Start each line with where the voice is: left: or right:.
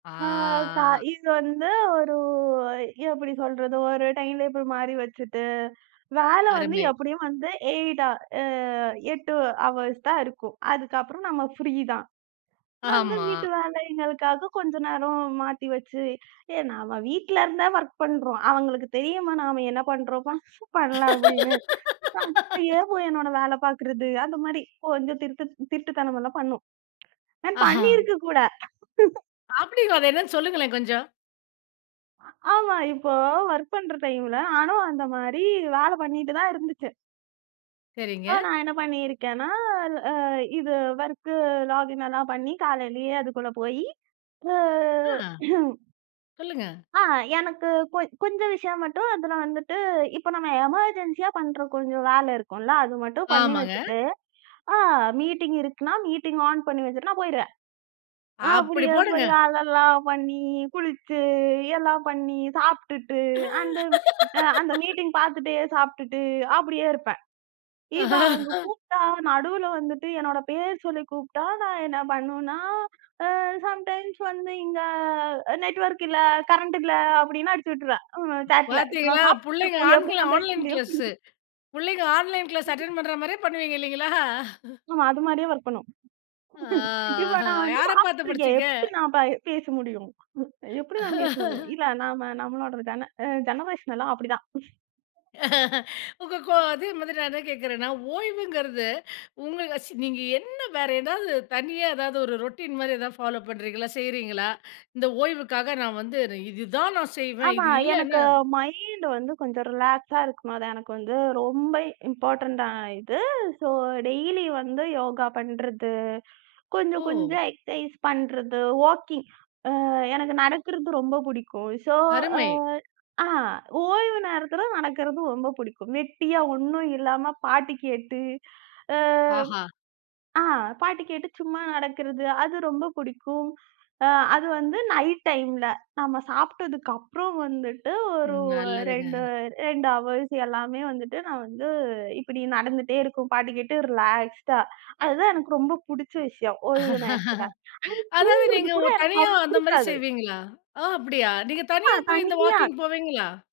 right: ஆ. தா
left: ஆ.
right: இது வந்து ஒரு எப்படி சொல்றது? ஒரு டைம் டேபிள் மாரி வச்சிட்டு, வேலை வந்து
left: அருமை.
right: எப்படியும் வந்து 8 ஆர், அ 8 ஹவர்ஸ் தான் இருக்கும். அதுக்கப்புறம் நம்ம ஃப்ரீ தான். அந்த
left: ஆமா.
right: வீட்டு வேலைங்களுக்காகக் கொஞ்ச நேரம் மாத்தி வச்சு, எ நம்ம வீட்டுலருந்தே வொர்க் பண்றோம். அவங்களுக்கு தெரியுமா நாம என்ன பண்றோம்? பண் பண்ணல அப்படின்னு. அப்படியே போய் என்னோட வேலை பார்க்கிறது, அந்த மாரி, கொஞ்சம் திருட்டு திருட்டுத்தனம் எல்லாம் பண்ணும். நான் பண்ணி
left: அஹ.
right: இருக்கு கூட.
left: அப்படிங்களா? அது என்னன்னு சொல்லுங்களேன் கொஞ்சம்.
right: ஆமா, இப்போ வொர்க் பண்ற டைம்ல, ஆனா அந்த மாதிரி வேலை பண்ணிட்டு தான் இருந்துச்சு.
left: சரிங்க.
right: அ நான் என்ன பண்ணி இருக்கேன்னா, அ இது வொர்க் லாக்இன் எல்லாம் பண்ணி காலையிலேயே அதுக்குள்ள போயி, அ.
left: அ, சொல்லுங்க.
right: அ, எனக்குக் கொஞ் கொஞ்ச விஷயம் மட்டும் அதுல வந்துட்டு, இப்ப நம்ம எமர்ஜென்சியாப் பண்ற கொஞ்சம் வேலை இருக்கும்ல்ல. அது மட்டும் பண்ணி
left: ஆமாங்க.
right: வச்சிட்டு, அ மீட்டிங் இருக்குன்னா, மீட்டிங் ஆன் பண்ணி வச்சிட்டு நான் போயிருவேன்.
left: அப்படி
right: அப்படியே
left: போடுங்க!
right: போய் வேலைல்லாம் பண்ணி, குளிச்சு எல்லாம் பண்ணி, சாப்பிட்டுட்டு, அந்த அ அந்த மீட்டிங் பார்த்துட்டே சாப்பிட்டுட்டு, அப்படியே இருப்பேன். இப்ப அவங்க கூப்ட்டா, நடுவுல வந்துட்டு என்னோட பேர் சொல்லிக் கூப்ட்டா, நான் என்ன பண்ணுனா, அ சம்டைம்ஸ் வந்து இங்க அ நெட்வொர்க் இல்ல, கரண்ட் இல்ல. அப்படின்னு அடிச்சுவிட்ருவேன். ம், சாட்ல. நான்
left: பாத்தீங்களா?
right: சாப்பிட்டுட்டு
left: புள்ளைங்க
right: இருக்கும்போது
left: ஆன்
right: எப்படி நான் பேச
left: ஆன்லைன்
right: முடியும்?
left: க்ளாஸ்ஸு. புள்ளைங்க ஆன்லைன் க்ளாஸ் அட்டென்ட் பண்ற மாரியே பண்ணுவீங்க இல்லீங்களா?
right: ஆமா, அது மாதிரியே வொர்க் பண்ணும்.
left: ஆ.
right: இப்ப நான் வந்து
left: யார பார்த்து
right: சாப்பிட்டு இருக்கேன்.
left: படிச்சீங்க?
right: எப்படி நான் பை பேச முடியும்? [unintelligible] எப்படி நான் பேச முடியும்? இல்ல நாம நம்மளோட ஜென அ ஜெனரேசன் எல்லாம் அப்படித்தான்.
left: உங்க கோ அதே மாரி நான் என்ன கேட்கிறேன்னா, ஓய்வுங்கிறது உங்களு சி நீங்க என்ன வேற ஏதாவது தனியா ஏதாவது ஒரு ரொட்டின் மாரி ஏதாவது ஃபாலோ பண்றீங்களா, செய்றீங்களா? இந்த ஓய்வுக்காக நான் வந்து, "இது தான் நான் செய்வேன்.
right: ஆமா,
left: இது
right: எனக்கு
left: இல்லன்னா"
right: மைண்ட் வந்து கொஞ்சம் ரிலாக்ஸா இருக்கணும். அது எனக்கு வந்து ரொம்ப இம்பார்டன்ட் ஆயிட்டு. சோ டெய்லி வந்து யோகா பண்றது, கொஞ்சம்,
left: ஓ!
right: கொஞ்சம் எக்ஸர்சைஸ் பண்றது, வாக்கிங் அ எனக்கு நடக்கிறது ரொம்ப பிடிக்கும். சோ, அ,
left: அருமை.
right: அ, ஓய்வு நேரத்துல நடக்கிறது ரொம்ப பிடிக்கும். வெட்டியா ஒண்ணும் இல்லாம, பாட்டு கேட்டு, அ.
left: ஆஹா.
right: அ, பாட்டு கேட்டு சும்மா நடக்கிறது. அது ரொம்ப பிடிக்கும். அ, அது வந்து நைட் டைம்ல. நம்ம சாப்பிட்டதுக்கு அப்புறம் வந்துட்டு ஒரு
left: ம். நல்லதுங்க.
right: 2 2 ஹவர்ஸ் எல்லாமே வந்துட்டு நான் வந்து இப்படி நடந்துட்டே இருக்கும். பாட்டு கேட்டு ரிலாக்ஸ்டா. அது தான் எனக்கு ரொம்ப பிடிச்ச விஷயம். ஓய்வு நேரத்துல. [unintelligible]
left: அதாவது
right: தூங்குறது
left: நீங்க
right: கூட
left: உ
right: எனக்கு
left: தனியா
right: அவ்வளவு
left: அந்த மாரி
right: பிடிக்காது.
left: செய்வீங்களா? அ அப்படியா! நீங்கத்
right: ஆமா.
left: தனியா போய்த் இந்த
right: தனியா,
left: வாக்கிங் போவீங்களா?